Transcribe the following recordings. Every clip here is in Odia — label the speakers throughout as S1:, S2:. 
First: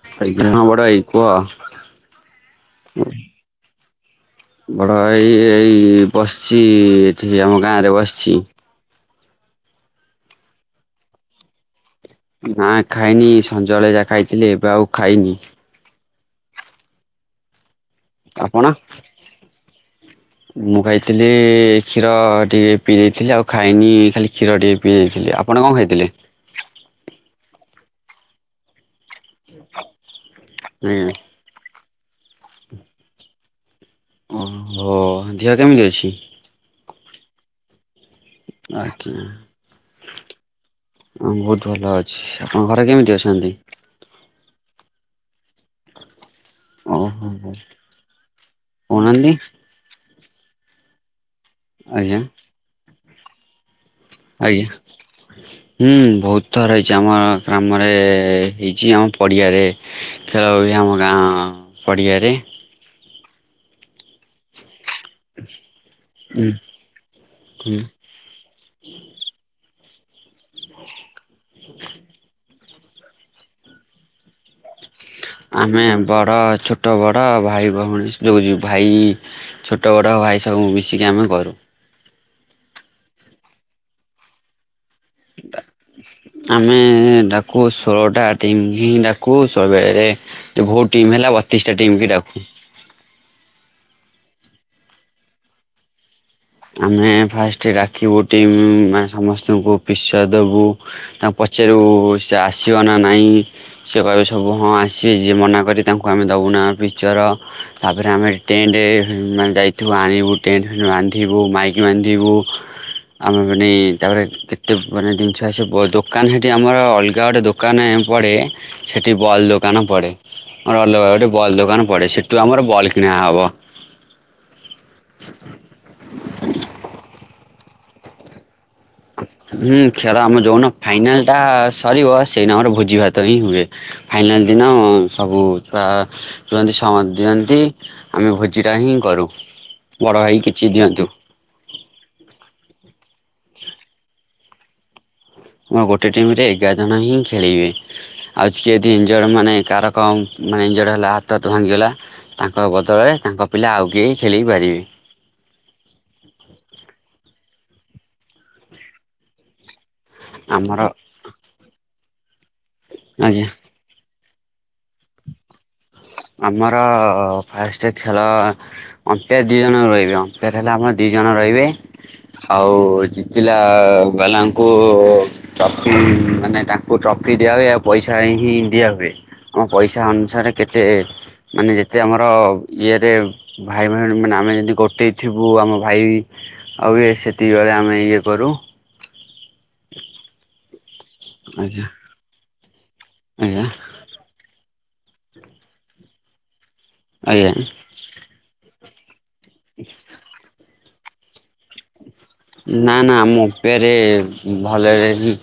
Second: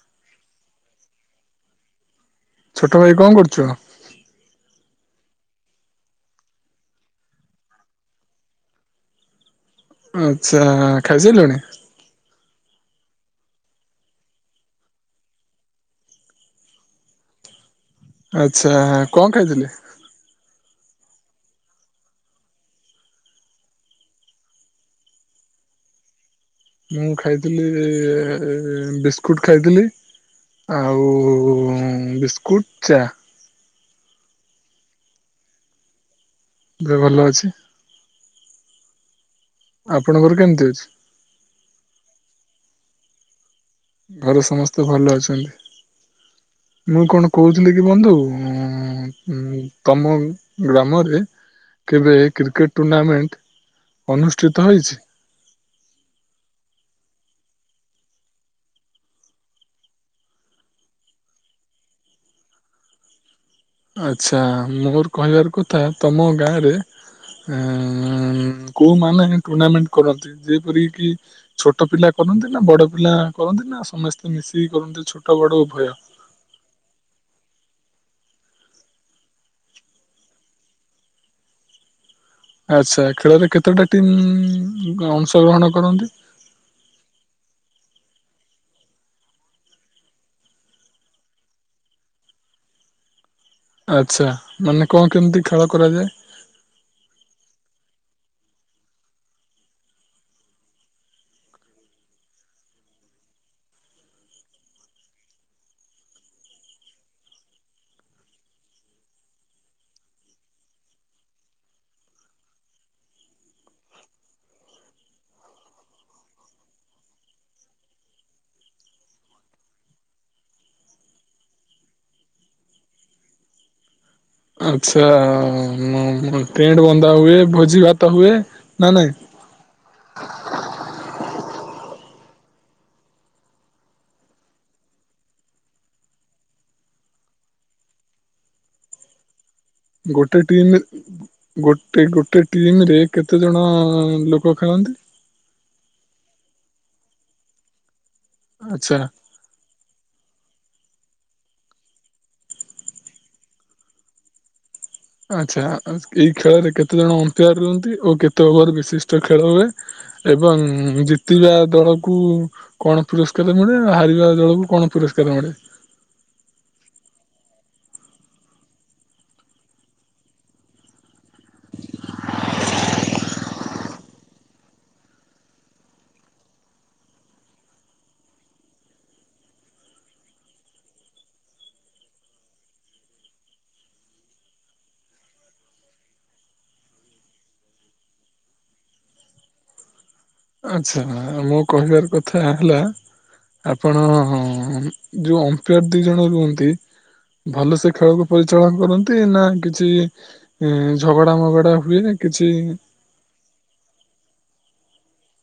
S1: [unintelligible] ବଡ଼ ଭାଇ କୁହ।
S2: ଛୋଟ ଭାଇ କଣ କରୁଚ?
S1: ବଡ ଏଇ ଏଇ ବସିଛି ଏଠି ଆମ ଗାଁ ରେ ବସିଛି।
S2: ଆଚ୍ଛା ଖାଇସାଇଲୁଣିି?
S1: ନା ଖାଇନି ସଞବେଳେ ଯାହା ଖାଇଥିଲେ ଏବେ ଆଉ ଖାଇନି। ଆପଣ?
S2: ଆଚ୍ଛା କଣ ଖାଇଥିଲେ?
S1: ମୁଁ ଖାଇ ଥିଲି କ୍ଷୀର ଟିକେ ପିଇଥିଲି ଆଉ ଖାଇନି ଖାଲି କ୍ଷୀର ଟିକେ ପିଇ ଦେଇଥିଲି। ଆପଣ କଣ ଖାଇଥିଲେ? [unintelligible]
S2: ମୁଁ ଖାଇଥିଲି ବିସ୍ ବିସ୍କୁଟ୍ ଖାଇଥିଲି। ଆଉ ବିସ୍କୁଟ ଚା।
S1: ଓହୋ, ଦେହ କେମିତି ଅଛି?
S2: ଏବେ ଭଲ ଅଛି।
S1: ଆଜ୍ଞା।
S2: ଆପଣଙ୍କର କେମିତି ଅଛି?
S1: ମୁଁ ବହୁତ ଭଲ ଅଛି। ତମ ଘରେ କେମିତି ଅଛନ୍ତି?
S2: ଘରେ ସମସ୍ତେ ଭଲ ଅଛନ୍ତି। ମୁଁ
S1: ଓହୋ
S2: କଣ କହୁଥିଲି କି ବନ୍ଧୁ ତମ
S1: କହୁନାହାନ୍ତି
S2: ଉଁ ତମ ଗ୍ରାମରେ କେବେ
S1: ଆଜ୍ଞା
S2: କ୍ରିକେଟ ଟୁର୍ଣ୍ଣାମେଣ୍ଟ ଅନୁଷ୍ଠିତ
S1: ଆଜ୍ଞା,
S2: ହେଇଛି?
S1: ହୁଁ ବହୁତ ଥର ହେଇଛି। ଆମର ଗ୍ରାମରେ ହେଇଛି, ଆମ ପଡ଼ିଆରେ ଖେଳ ବି ଆମ ଗାଁ ପଡ଼ିଆରେ
S2: ଆଛା, ମୋର କହିବାର କଥା, ତମ
S1: ଉଁ
S2: ଗାଁରେ ଏଁ
S1: ହୁଁ
S2: ଏଁ ଏଁ କୋଉ ମାନେ ହିଁ ଟୁର୍ଣ୍ଣାମେଣ୍ଟ କରନ୍ତି। ଯେପରି କିି ଛୋଟ ପିଲା କରନ୍ତି, ନା ବଡ ପିଲା କରନ୍ତି, ନା ସମସ୍ତେ ମିଶି
S1: ଆମେ ବଡ ଛୋଟ ବଡ ଭାଇ ଭଉଣୀ ଯଉ ଯଉ ଭାଇ ଛୋଟ ବଡ ଭାଇ ସବୁ ମିଶିକି ଆମେ କରୁ।
S2: ଆଚ୍ଛା ଖେଳରେ କେତେଟା ଟିମ୍-ଇ-ଇମ୍ ଅଂଶଗ୍ରହଣ କରନ୍ତି?
S1: କଉ ଷୋହଳଟା ଟିମ୍ ହିଁ ଡାକୁ। ସବୁ ବେଳେ ବହୁ ଟିମ୍ ହେଲା ବତିଶ ଟା ଟିମ୍ କି ଡାକୁ।
S2: ଆଛା, ମାନେ କଣ କେମିତି ଖେଳ କରାଯାଏ?
S1: ଆମେ ଫାଷ୍ଟ ରାଖିବୁଟିମ୍ ମାନେ ସମସ୍ତଙ୍କୁ ପିସୟ ଦବୁ ତାଙ୍କୁ ପ ଚେରୁ ସେ ଆସିବ ନା ନାହିଁ? ସେ କହିବେ ସବୁ ହଁ ଆସିବେ। ଯିଏ ମନା କରି ତାଙ୍କୁ ଆମେ ଦବୁନା ପିକ୍ଚର ତାପରେ, ଆମେ ଟେଣ୍ଟ ଏର ମାନେ ଯାଇଥିବୁ ଆଣିବୁ, ଟେଣ୍ଟ ଫେଣ୍ଟ ବାନ୍ଧିବୁ, ମାଇକ୍ ବାନ୍ଧିବୁ। ଆମେ ମାନେ, ତାପରେ କେତେ ମାନେ ଦିନଷ ଆସି ଦୋକାନ ହେଠି ଆମର, ଅଲଗା ଗୋଟେ ଦୋକାନ ପଡ଼େ, ସେଠି ବଲ୍ ଦୋକାନ ପଡ଼େ। ଅଲଗା ଗୋଟେ ବଲ୍ ଦୋକାନ ପଡ଼େ। ସେଠୁ ଆମର ବଲ୍ କିଣା ହବ।
S2: ଆଚ୍ଛା-ଆ-ଆ-ମ ଟେଣ୍ଟ ବନ୍ଧା ହୁଏ, ଭୋଜି ଭାତ ହୁଏ। ନା ନାଇଁ
S1: ହୁଁ, ଖେଳ ଆମ ଯୋନ ଫାଇନାଲଟା ସ ସରିବ, ସେଇନ ଆମର ଭୋଜି ଭାତ ହିଁ ହୁଏ। ଫାଇନାଲ୍ ଦିନ ସବୁ ଛୁଆ ରୁହନ୍ତି, ସ- ମଧ୍ୟନ୍ତି ଆମେ ଭୋଜିଟା ହିଁ କରୁ। ବଡ଼ ଭାଇ
S2: ଗୋଟେ
S1: କିଛି
S2: ଟିମ୍
S1: ଦିଅନ୍ତୁ।
S2: ଗୋଟେ ଗୋଟେ ଟିମ୍ ରେ କେତେ ଜଣ ଲୋକ ଖେଳନ୍ତି?
S1: ଅଁ ଗୋଟେ ଟିମ୍ ରେ ଏଗାର ଜଣ ହିଁ ଖେଳିବେ। ଆଜ୍ କେ ଦି
S2: ଆଚ୍ଛା
S1: ଇନ୍ଜର ମାନେ ଏକାରକମ ମାନେ ଇଞ୍ଜର ହେଲା ହାତ ତ ଭାଙ୍ଗିଗଲା। ତାଙ୍କ ବଦଳରେ ତାଙ୍କ ପିଲା ଆଉ କେହି ଖେଳି ପାରିବେ।
S2: ଆଚ୍ଛା, ଏଇ ଖେଳରେ କେତେ ଜଣ ଅମ୍ପେୟାର ରୁହନ୍ତି ଓ କେତେ ଓଭର ବିଶିଷ୍ଟ ଖେଳ ହୁଏ? ଏବଂ
S1: ଆମର
S2: ଜିତିବା ଦଳକୁ କଣ
S1: ଆଜ୍ଞା
S2: ପୁରସ୍କାର ମିଳେ? ହାରିବା ଦଳକୁ କଣ ପୁରସ୍କାର ମିଳେ?
S1: ଆମର ଫାଷ୍ଟ ଖେଳ ଅମ୍ପେୟାର ଦି ଜଣ ରହିବେ। ଅମ୍ପୋର ହେଲା ଆମର ଦି ଦି ଜଣ ରହିବେ। ଆଉ ଜିତିଲା ବାଲାଙ୍କୁ ଟ୍ରଫି ମାନେ ତାଙ୍କୁ ଟ୍ରଫ୍ ଦିଆ ହୁଏ ଆଉ ପଇସା ହିଁ ଦିଆ ହୁଏ। ଆମ ପଇସା ଅନୁସାରେ କେତେ ମାନେ ଯେତେ ଆମର ଇଏରେ ଭାଇ ଭଉଣୀ ମାନେ, ଆମେ ଯଦି ଗୋଟେ ଥିବୁ, ଆମ ଭାଇ ଆଉ ଏ ସେତିକିବଳେ ଆମେ ଇଏ କରୁ।
S2: ଆଚ୍ଛା ମୋ
S1: ଆଜ୍ଞା
S2: କହିବାର କଥା ହେଲା,
S1: ଆଜ୍ଞା
S2: ଆପଣ-ଅ-ଅ ଯୋଉଁ ଅମ୍ପେୟାର ଦି ଜଣ ରୁହନ୍ତି,
S1: ଆଜ୍ଞା।
S2: ଭଲ ସେ ଖେଳକୁ ପରିଚାଳନା କରନ୍ ନ୍ତି, ନା କିଛି ଇଁ ଝଗଡା ମଗଡା ହୁଏ। କିଛି
S1: ନା ନା ଆମ ଓମ୍ ପେରେ ଭଲରେ ହିଁ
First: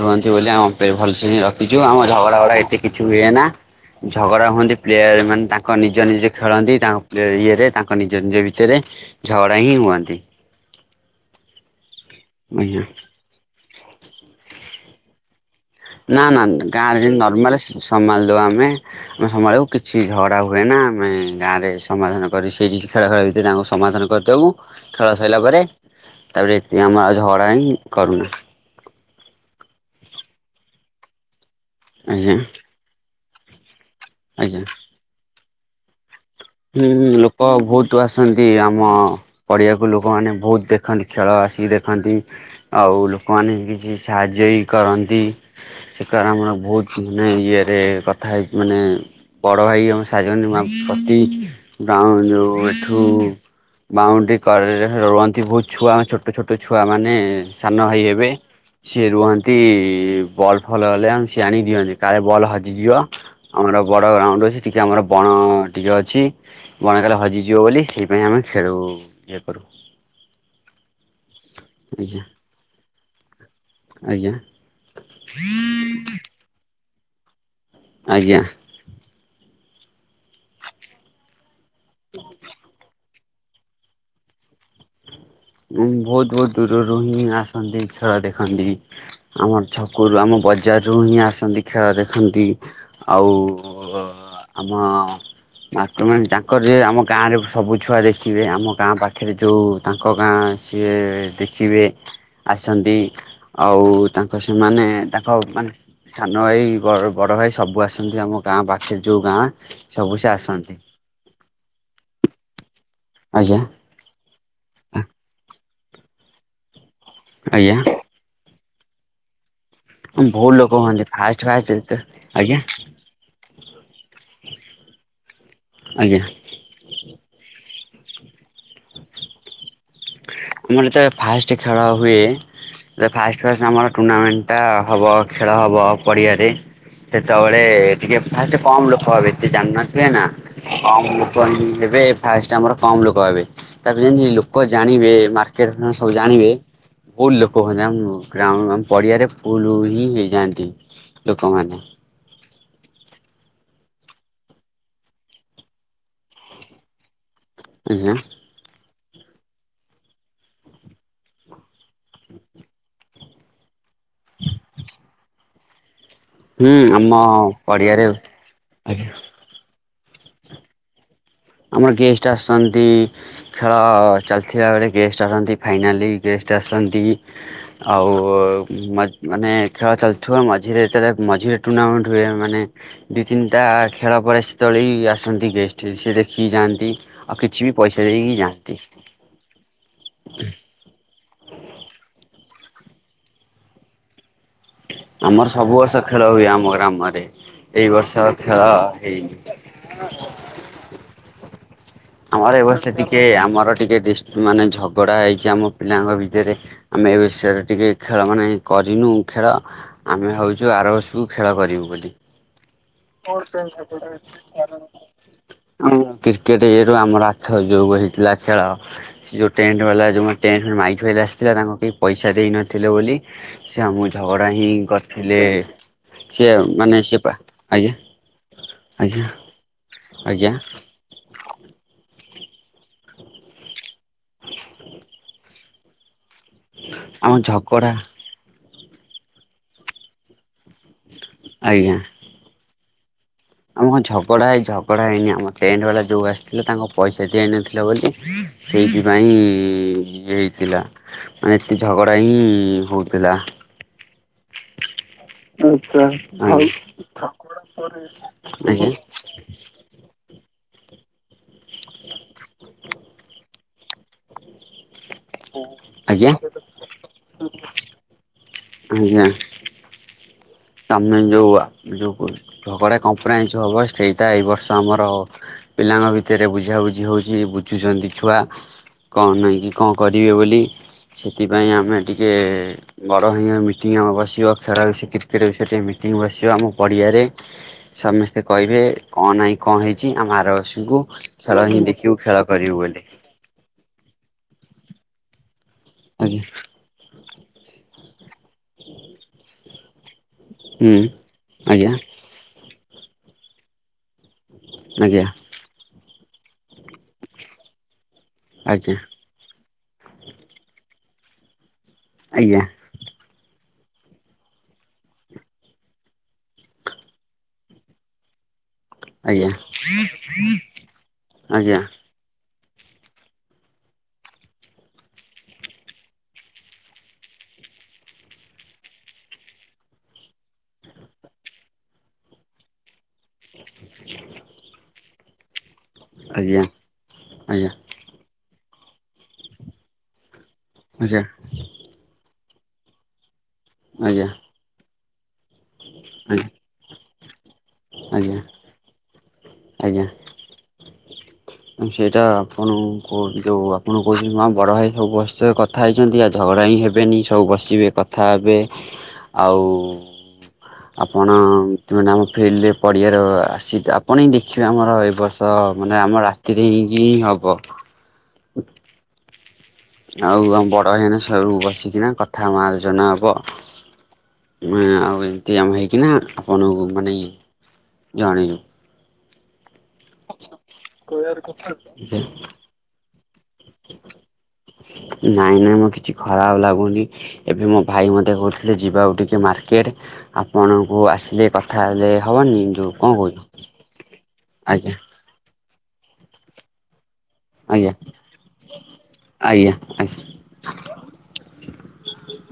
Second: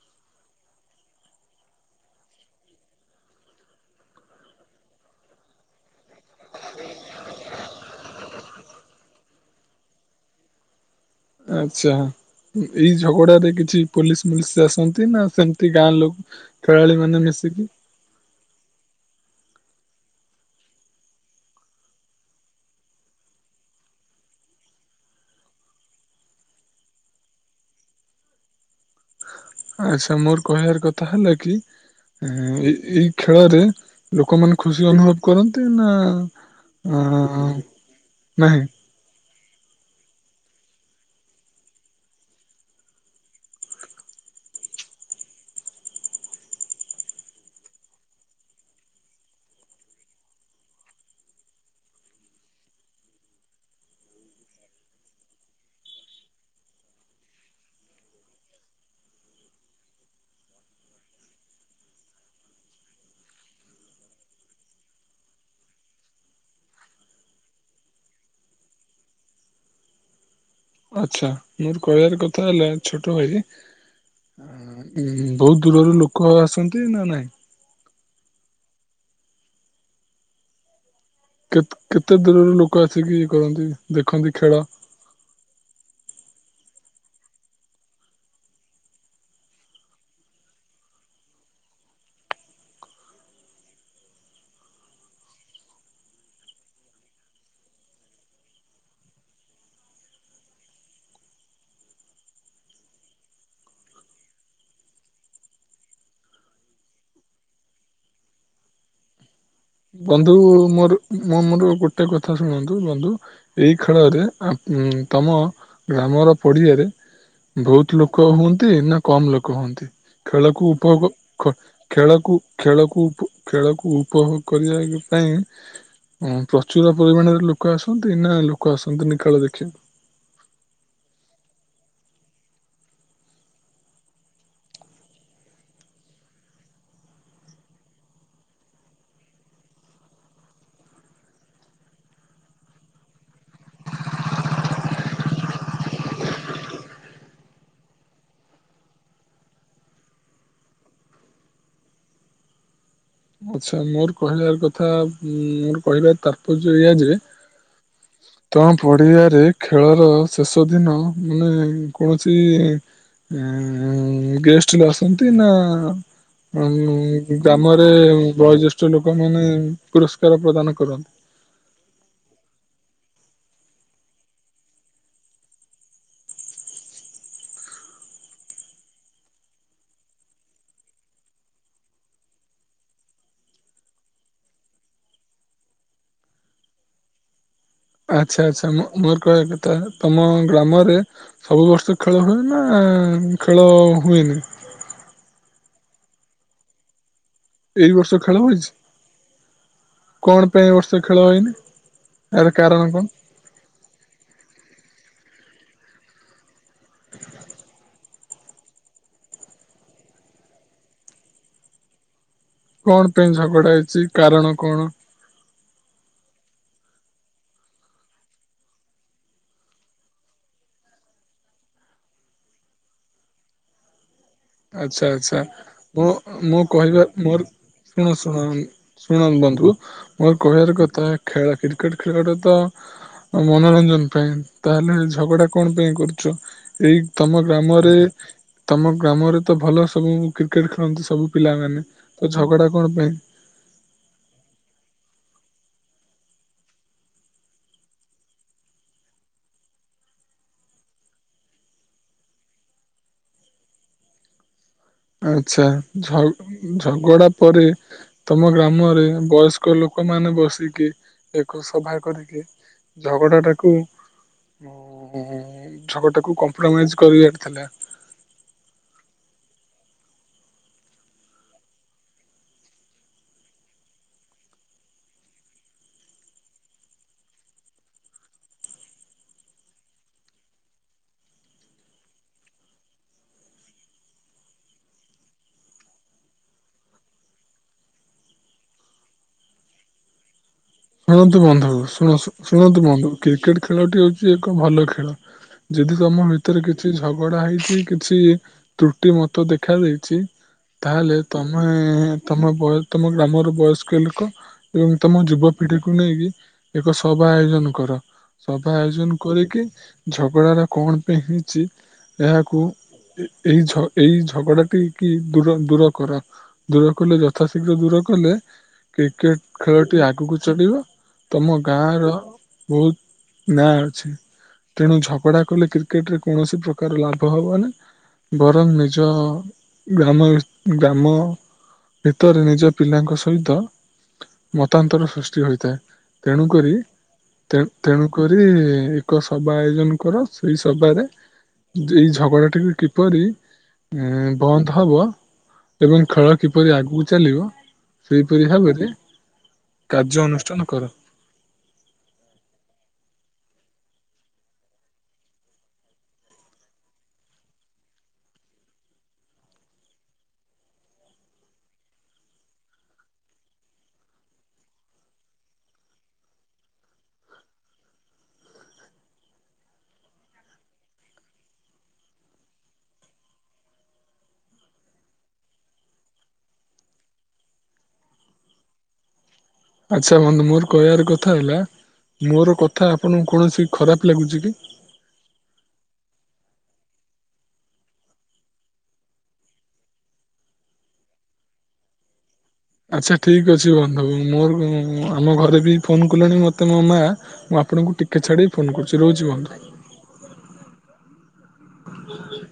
S1: ରୁହନ୍ତି, ବୋଲି ଆମେ ଭଲସେ ହିଁ ରଖିଛୁ। ଆମ ଝଗଡା ଭଗଡା ଏତେ କିଛି ହୁଏନା। ଝଗଡା ହୁଅନ୍ତି ପ୍ଲେୟାର ମାନେ, ତାଙ୍କ ନିଜ ନିଜେ ଖେଳନ୍ତି। ତାଙ୍କ ଇଏରେ ତାଙ୍କ ନିଜ ନିଜ ଭିତରେ। ଝଗଡା ହିଁ ହୁଅନ୍ତି।
S2: ଆଛା,
S1: ଆଜ୍ଞା
S2: ଏଇ ଝଗଡାରେ କିଛି ପୋଲିସ ମୋଲିସ ଆସନ୍ତି ନା ସେମ
S1: ନା ନା ନା ଗାଁରେ ଯିଁନ ନର୍ମାଲ ସମାଲଦଉ ଆମେ। ଆମେ ସମ୍ଭାଳୁ କିଛି ଝଡା ହୁଏ ନା, ଆମେ ଗାଁରେ ସମାଧାନ କରି ସେଇଠି ଖେଳ ଖେଳ ଭିତରେ ତାଙ୍କୁ ସମା ଧାନ କରିଦବୁ ଖେଳ ସଇଲା ପରେ। ତାପରେ ଏତି ଆମର ଝଗଡ଼ା ହିଁ କରୁନା।
S2: ଆଛା ମୋର କହିବାର କଥା ହେଲା କି!
S1: ଆଜ୍ଞା
S2: ଏଇ ଏଇ ଖେଳରେ ଲୋକମାନେ
S1: ଆଜ୍ଞା।
S2: ଖୁସି ଅନୁଭବ କରନ୍ତି? ନା
S1: ହୁଁ ହୁଁ ଲୋକ
S2: ଅଁ
S1: ବହୁତ ଆସନ୍ତି,
S2: ନାହିଁ
S1: ଆମ ପଡିଆକୁ ଲୋକମାନେ ବହୁତ ଦେଖନ୍ତି ଖେଳ ଆସିକି ଦେଖନ୍ତି। ଆଉ ଲୋକମାନେ କିଛି ସାହାଯ୍ୟ ବି କରନ୍ତି। ସେ କାର ଆମର ବହୁତ ମାନେ ଇଏରେ କଥା ହେଇକି ମାନେ ବଡ ଭାଇ ଆମ ସା [unintelligible] ପ୍ରତି ଗାଁ ଯୋଉ ଏଠୁ ବାଉଣ୍ଡି କରେ ରୁହନ୍ତି ବହୁତ ଛୁଆ ଛୋଟ ଛୋଟ ଛୁଆ ମାନେ ସାନ ଭାଇ ହେବେ। ସିଏ ରୁହନ୍ତି ବଲ୍ ଫଲ ହେଲେ ଆନ ସିଏ ଆଣି ଦିଅନ୍ତି କାଳେ ବଲ୍ ହଜିଯିବ। ଆମ ଆମର ବଡ଼ ଗ୍ରାଉଣ୍ଡ ଅଛି, ଟିକେ ଆମର ବଣ ଟିକେ ଅଛି। ବଣରେ କାଳେ ହଜିଯିବ ବୋଲି ସେଥିପାଇଁ ଆମେ ଖେଳୁ ଇଏ କରୁ।
S2: ଆଚ୍ଛା ମୋର କହିବାର
S1: ଆଜ୍ଞା
S2: କଥା ହେଲା ଛୋଟ ଭାଇ
S1: ଆଜ୍ଞା
S2: ଉଁ ବହୁତ ଦୂରରୁ ଲୋକ ଆସନ୍ତି ନା ନାଇଁ।
S1: ଆଜ୍ଞା।
S2: କେତ କେତେ ଦୂରରୁ ଲୋକ ଆସିକି ଇଏ କରନ୍ତି ଦେଖନ୍ତି ଖେଳ?
S1: ଉ ବହୁତ ବହୁତ ଦୂରରୁ ହିଁ ଆସନ୍ତି ଖେଳ ଦେଖନ୍ତି, ଆମର ଛକରୁ ଆମ ବଜାରରୁ ହିଁ ଆସନ୍ତି ଖେଳ ଦେଖନ୍ତି। ଆଉ ଆମ [unintelligible] ମେଣ୍ଟ ମାନେ ତାଙ୍କର ଯେ ଆମ ଗାଁ ରେ ସବୁ ଛୁଆ ଦେଖିବେ ଆମ ଗାଁ ପାଖେରେ ଯୋଉ ତା ତାଙ୍କ ଗାଁ ସିଏ ଦେଖିବେ ଆସନ୍ତି ଆଉ ତାଙ୍କ ସେମାନେ ତାଙ୍କ ମାନେ ସାନ ଭାଇ ବ ବଡ଼ ଭାଇ ସବୁ ଆସନ୍ତି ଆମ ଗାଁ ପାଖେରେ ଯୋଉ ଗାଁ। ସବୁ ସେ
S2: ବନ୍ଧୁ
S1: ଆସନ୍ତି
S2: ମୋର ମୋ ମୋର ଗୋଟେ କଥା ଶୁଣନ୍ତୁ। ବନ୍ଧୁ!
S1: ଆଜ୍ଞା
S2: ଏଇ ଖେଳରେ ତମ ଗ୍ରାମର ପଡ଼ିଆରେ
S1: ଆଜ୍ଞା
S2: ବହୁତ ଲୋକ ହୁଅନ୍ତି ନା କମ୍ ଲୋକ? କୁହନ୍ତି
S1: ବହୁତ
S2: ଖେଳକୁ
S1: ଲୋକ ହୁଅନ୍ତି
S2: ଉପୋଗ
S1: ଫାଷ୍ଟ ଫାଷ୍ଟ
S2: ଖେଳକୁ
S1: ଆଜ୍ଞା
S2: ଖେଳକୁ ଖେଳକୁ ଉପଭୋଗ କରିବା
S1: ଆଜ୍ଞା
S2: ପାଇଁ ପ୍ରଚୁର ପରିମାଣରେ ଲୋ କ ଆସନ୍ତୁ ଏଇନା ଲୋକ ଆସନ୍ତନି ଖେଳ ଦେଖିଆକୁ।
S1: ଆମର ଯେତେବେଳେ ଫାଷ୍ଟ ଖେଳ ହୁଏ, ଫାଷ୍ଟ ଫାଷ୍ଟ ଆମର ଟୁର୍ଣ୍ଣାମେଣ୍ଟଟା ହବ। ଖେଳ ହବ ପଡିଆରେ ସେତେବଳେ ଟିକେ ଫାଷ୍ଟ କମ ଲୋକ ହେବେ, ଏତେ ଜାଣି ନଥିବେ ନା କମ୍ ଲୋକ ହେ ବେ ଫାଷ୍ଟ ଆମର କମ୍ ଲୋକ ହେବେ ତାପରେ ଯେମତି ଲୋକ ଜାଣ ଣିବେ ମାର୍କେଟରୁ ସବୁ ଜାଣିବେ। ବହୁତ ଲୋକ ହୁଅନ୍ତି ଆମ ଗ୍ରାଉଣ୍ଡ ଆମ ପଡିଆରେ ଫୁଲ୍ ହିଁ ହେଇଯାଆନ୍ତି। ଲୋକମାନେ।
S2: ଆଛା ମୋର କହିବାର କଥା ଉଁ ମୋର କହିବାର ତାତ୍ପର୍ଯ୍ୟ ଏଇଆ ଯେ
S1: ଆଜ୍ଞା।
S2: ପଡ଼ିଆରେ ଖେଳର ଶେଷ ଦିନ ମାନେ କୌଣସି ଇଁ ଗେଷ୍ଟରେ ଆସନ୍ତି ନା ଉଁ
S1: ହୁଁ ଆମ
S2: ଗ୍ରାମରେ
S1: ପଡ଼ିଆରେ
S2: ବୟୋଜ୍ୟେଷ୍ଠ ଲୋକମାନେ ପୁରସ୍କାର ପ୍ରଦାନ କରନ୍ତି।
S1: ଆମର ଗେଷ୍ଟ ଆସନ୍ତି ଖେଳ ଚାଲିଥିଲା ବେଳେ ଗେଷ୍ଟ ଆସନ୍ତି, ଫାଇନାଲି ଗେଷ୍ଟ ଆସନ୍ତି ଆଉ ମା ମାନେ ଖେଳ ଚାଲୁଥିବ ମଝିରେ ଯେତେବେଳେ ମଝି ସେ ଟୁର୍ଣ୍ଣାମେଣ୍ଟ ହୁଏ ମାନେ ଦି ତିନଟା ଖେଳ ପରେ ସେତେବେଳେ ବି ଆସନ୍ତି ଗେଷ୍ଟ [unintelligible] ସି ଯାଆନ୍ତି ଆଉ କି
S2: ଆଚ୍ଛା ଆଚ୍ଛା ମୋ ମୋର କହିବା କଥା ତମ ଗ୍ରାମରେ ସବୁ ବର୍ଷ ଖେଳ ହୁଏ। ନା ଖେଳ ହୁଏନି।
S1: ଆମର ସବୁ ବର୍ଷ ଖେଳ ହୁଏ, ଆମ ଗ୍ରାମରେ। ଏଇ ବର୍ଷ ଖେଳ ହେଇନି।
S2: କଣ ପାଇଁ ଏ ବର୍ଷ ଖେଳ ହେଇନି ଏହାର
S1: ଆମର ଏ
S2: କାରଣ
S1: ବର୍ଷ
S2: କଣ
S1: ଟିକେ ଆମର ଟିକେ ଡିଷ୍ଟ ମାନେ ଝଗଡା ହେଇଚି ଆମ ପିଲାଙ୍କ ଭିତେରେ। ଆମେ ଏ ବିଷୟରେ ଟିକେ ଖେଳ ମାନେ କରିନୁ ଖେଳ, ଆମେ ହଉଛୁ ଭାବୁଚୁ ଖେଳ କରିବୁ ବୋଲି।
S2: କଣ ପାଇଁ ଝଗଡା ହେଇଛି କାରଣ କଣ?
S1: ହଁ କ୍ରିକେଟ ଇଠୁ ଆମର ଆଛ, ଯୋଉ ହେଇଥିଲା ଖେଳ ଯୋଉ ଟେଣ୍ଟ ବା ଯଉ ମାଇକ ଭାଇଲ ଆସିଥିଲା, ତାଙ୍କୁ କେହି ପଇସା ଦେଇନଥିଲେ ବୋଲି ସେ ଆମ ଝଗଡା ହିଁ
S2: ଆଚ୍ଛା ଆଚ୍ଛା
S1: ଗଥିଲେ
S2: ମୁଁ
S1: ସେ
S2: ମୁଁ
S1: ମାନେ
S2: କହିବା
S1: ସେ ପା
S2: ମୋର
S1: ଆଜ୍ଞା
S2: ଶୁଣ ଶୁଣ
S1: ଆଜ୍ଞା
S2: ଶୁଣନ୍ତ ବନ୍ଧୁ ମୋର
S1: ଆଜ୍ଞା
S2: କହିବାର କଥା ଖେଳ କ୍ରିକେଟେ ଟ ତ ମନୋରଞ୍ଜନ ପାଇଁ ତାହେଲେ ଝଗଡା କଣ ପାଇଁ କରୁ ଏଇ
S1: ଆମ
S2: ତମ
S1: ଝଗଡ଼ା
S2: ଗ୍ରାମରେ ତମ ଗ୍ରାମରେ ତ ଭଲ ସବୁ କ୍ରିକେଟ ଖେଳନ୍ତି, ସବୁ ପିଲାମାନେ
S1: ଆଜ୍ଞା।
S2: ତ ଝଗଡା କଣ ପାଇଁ?
S1: ଆମ ଝଗଡା ହେଇ ଝଗଡା ହେଇନି ଆମ ଟେଟ ବା ଯୋଉ ଆସିଥିଲେ, ତାଙ୍କୁ ପଇସା ଦିଆଇନଥିଲା ବୋଲି ସେଇଥିପାଇଁ ଇଏ ହେଇଥିଲା ମାନେ ଏତେ ଝଗଡା ହିଁ ହଉଥିଲା।
S2: ଆଛା,
S1: ଆଜ୍ଞା
S2: ଝଗଡା ପରେ ତମ
S1: ଆଜ୍ଞା
S2: ଗ୍ରାମରେ ବୟସ୍କ ଲୋକମାନେ ମାନେ ବସିକି ଏକକୁ ସଫା କରିକି ଝଗଡ଼ା ଟାକୁ ଉ ହ
S1: ଆଜ୍ଞା
S2: ଝଗଟାକୁ କମ୍ପ୍ରମାଇଜ କରିବାରିଥିଲା।
S1: ଆଜ୍ଞା। ଚମ ଯେଉ ଯେଉ ଝଗଡ଼ା କମ୍ପ୍ରାଇ ଯେ ହବ ସେଇଟା ଏଇ ବର୍ଷ ଆମର ପିଲାଙ୍କ ଭିତରେ ବୁଝାବୁଝି, ହଉଛି ବୁଝୁଛନ୍ତି ଛୁଆ କଣ ନହିଁ କିି କଣ କରିବେ ବୋଲି, ସେଥିପାଇଁ ଆମେ ଟିକେ ବଡ଼ ହଇ ମିଟିଂ ବସିବ ଖେ ସେଟ ସେଠି ମିଟିଂ ବସିବ ଆମ ପଡ଼ିଆରେ, ସମସ୍ତେ କହିବେ କଣ ନାହିଁ କଣ ହେଇଛି ଆମ ଆର ବର୍ଷକୁ
S2: ଶୁଣନ୍ତୁ
S1: ଖେଳ
S2: ବନ୍ଧୁ
S1: ହିଁ ଦେଖିବୁ
S2: ଶ
S1: ଖେଳ କରିବୁ
S2: ଶୁଣନ୍ତୁ
S1: ବୋଲି
S2: ବନ୍ଧୁ କ୍ରିକେଟ ଖେଳ ଟି ହଉଛି ଏ ଏକ ଭଲ ଖେଳ ଯଦି ତମ
S1: ଆଜ୍ଞା
S2: ଭିତରେ କିଛି ଝଗଡା ହେଇଛି କିଛି ତ୍ରୁଟି ମତ ଦେଖା ଦେଇଛି
S1: ହୁଁ
S2: ତାହେଲେ ତମେ ତମ ତମ ଗ୍ରାମର ବୟସ୍କ ଲୋକ ଏବଂ ତମ
S1: ଆଜ୍ଞା
S2: ଯୁବପିଢିକୁ ନେଇକି ଏକ ସଭା ଆୟୋଜନ କର ସଭା
S1: ଆଜ୍ଞା
S2: ଆୟୋଜନ କରିକି ଝଗଡା ଟା କଣ ପାଇଁ ହେଇଛି ଏହାକୁ
S1: ଆଜ୍ଞା
S2: ଏଇ ଏଇ ଝଗଡାଟି କି ଦୂର ଦୂର କରାଅ ଦୂର କଲେ ଯଥାଶୀଘ୍ର ଦୂର କଲେ
S1: ଆଜ୍ଞା
S2: କ୍ରିକେଟ ଖେଳ ଟି ଆଗକୁ ଚଳିବ ତମ
S1: ଆଜ୍ଞା ଆଜ୍ଞା
S2: ଗାଁ ର ବହୁତ ନାଁ ଅଛି ତେଣୁ ଝଗଡା କଲେ କ୍ରିକେଟ ରେ କୌଣସି ପ୍ରକାର ଲାଭ ହବ ନା ବରଂ ନିଜ ଗ୍ରାମ ଗ୍ରାମ ଭିତରେ ନିଜ ପିଲାଙ୍କ ସହିତ ମତାନ୍ତର ସୃଷ୍ଟି ହୋଇଥାଏ ତେଣୁ
S1: ଆଜ୍ଞା
S2: କରି
S1: ଆଜ୍ଞା
S2: ତେଣୁକରି ଏକ ସଭା ଆୟୋଜନ କର ସେଇସବାରେ
S1: ଆଜ୍ଞା
S2: ଏଇ ଝଗଡ଼ାଟିକୁ କିପରି
S1: ଆଜ୍ଞା ଆଜ୍ଞା
S2: ବନ୍ଦ ହେବ ଏବଂ ଖେଳ
S1: ଆଜ୍ଞା
S2: କିପରି ଆଗକୁ ଚାଲିବ
S1: ଆଜ୍ଞା
S2: ସେଇପରି ଭାବରେ
S1: ଆଜ୍ଞା
S2: କାର୍ଯ୍ୟ ଅନୁଷ୍ଠାନ କର।
S1: ସେଇଟା ଆପଣଙ୍କୁ କ ଯୋଉ ଆପଣ କହୁଛନ୍ତି, ମା ବଡ ଭାଇ ସବୁ ବସି କଥା ହେଇଛନ୍ତି ଝଗଡା ଭାଇ ହେବେନି ସବୁ ବସିବେ କଥା ହେବେ ଆଉ ଆପଣ ମାନେ ଆମ ଫିଲ୍ଡରେ ପଢିଆର ଆସି, ଆପଣ ହିଁ ଦେଖିବେ ଆମର ଏ ବର୍ଷ ମାନେ ଆମ ରାତିରେ ହେଇକି ହି ହବ ଆଉ ଆମ ବଡ ଭାଇନା ସବୁ ବସିକିନା କଥା ଆମ ଆଲୋଚନା ହବ ଆଉ ଏମିତି ଆମ ହେଇକିନା ଆପଣଙ୍କୁ ମାନେ ଜଣେଇବୁ।
S2: ଆଚ୍ଛା ବନ୍ଧୁ ମୋର କହିବାର କଥା ହେଲା, ମୋର କଥା ଆପଣଙ୍କୁ କୌଣସି ଖରାପ ଲାଗୁଚି କି?
S1: ନାଇଁ ନାଇଁ ମୋ କିଛି ଖରାପ ଲାଗୁନି। ଏବେ ମୋ ଭାଇ ମୋତେ କହୁଥିଲେ ଯିବାକୁ ଟିକେ ମାର୍କେଟ, ଆପଣଙ୍କୁ କୁ ଆସିଲେ କଥା ହେଲେ। ହବନି ଯୋଉ କଣ
S2: ଆଚ୍ଛା
S1: କହୁଛୁ
S2: ଠିକ ଅଛି, ବନ୍ଧୁ ମୋର
S1: ଆଜ୍ଞା
S2: ଆମ ଘରେ ବି ଫୋନ କଲେଣି ମତେ ମୋ ମା ମୁଁ ଆପଣଙ୍କୁ
S1: ଆଜ୍ଞା
S2: ଟିକେ ଛାଡ ଫୋନ କରୁଛି ରହୁଛି
S1: ଆଜ୍ଞା ଆଜ୍ଞା।
S2: ବନ୍ଧୁ। [inaudible]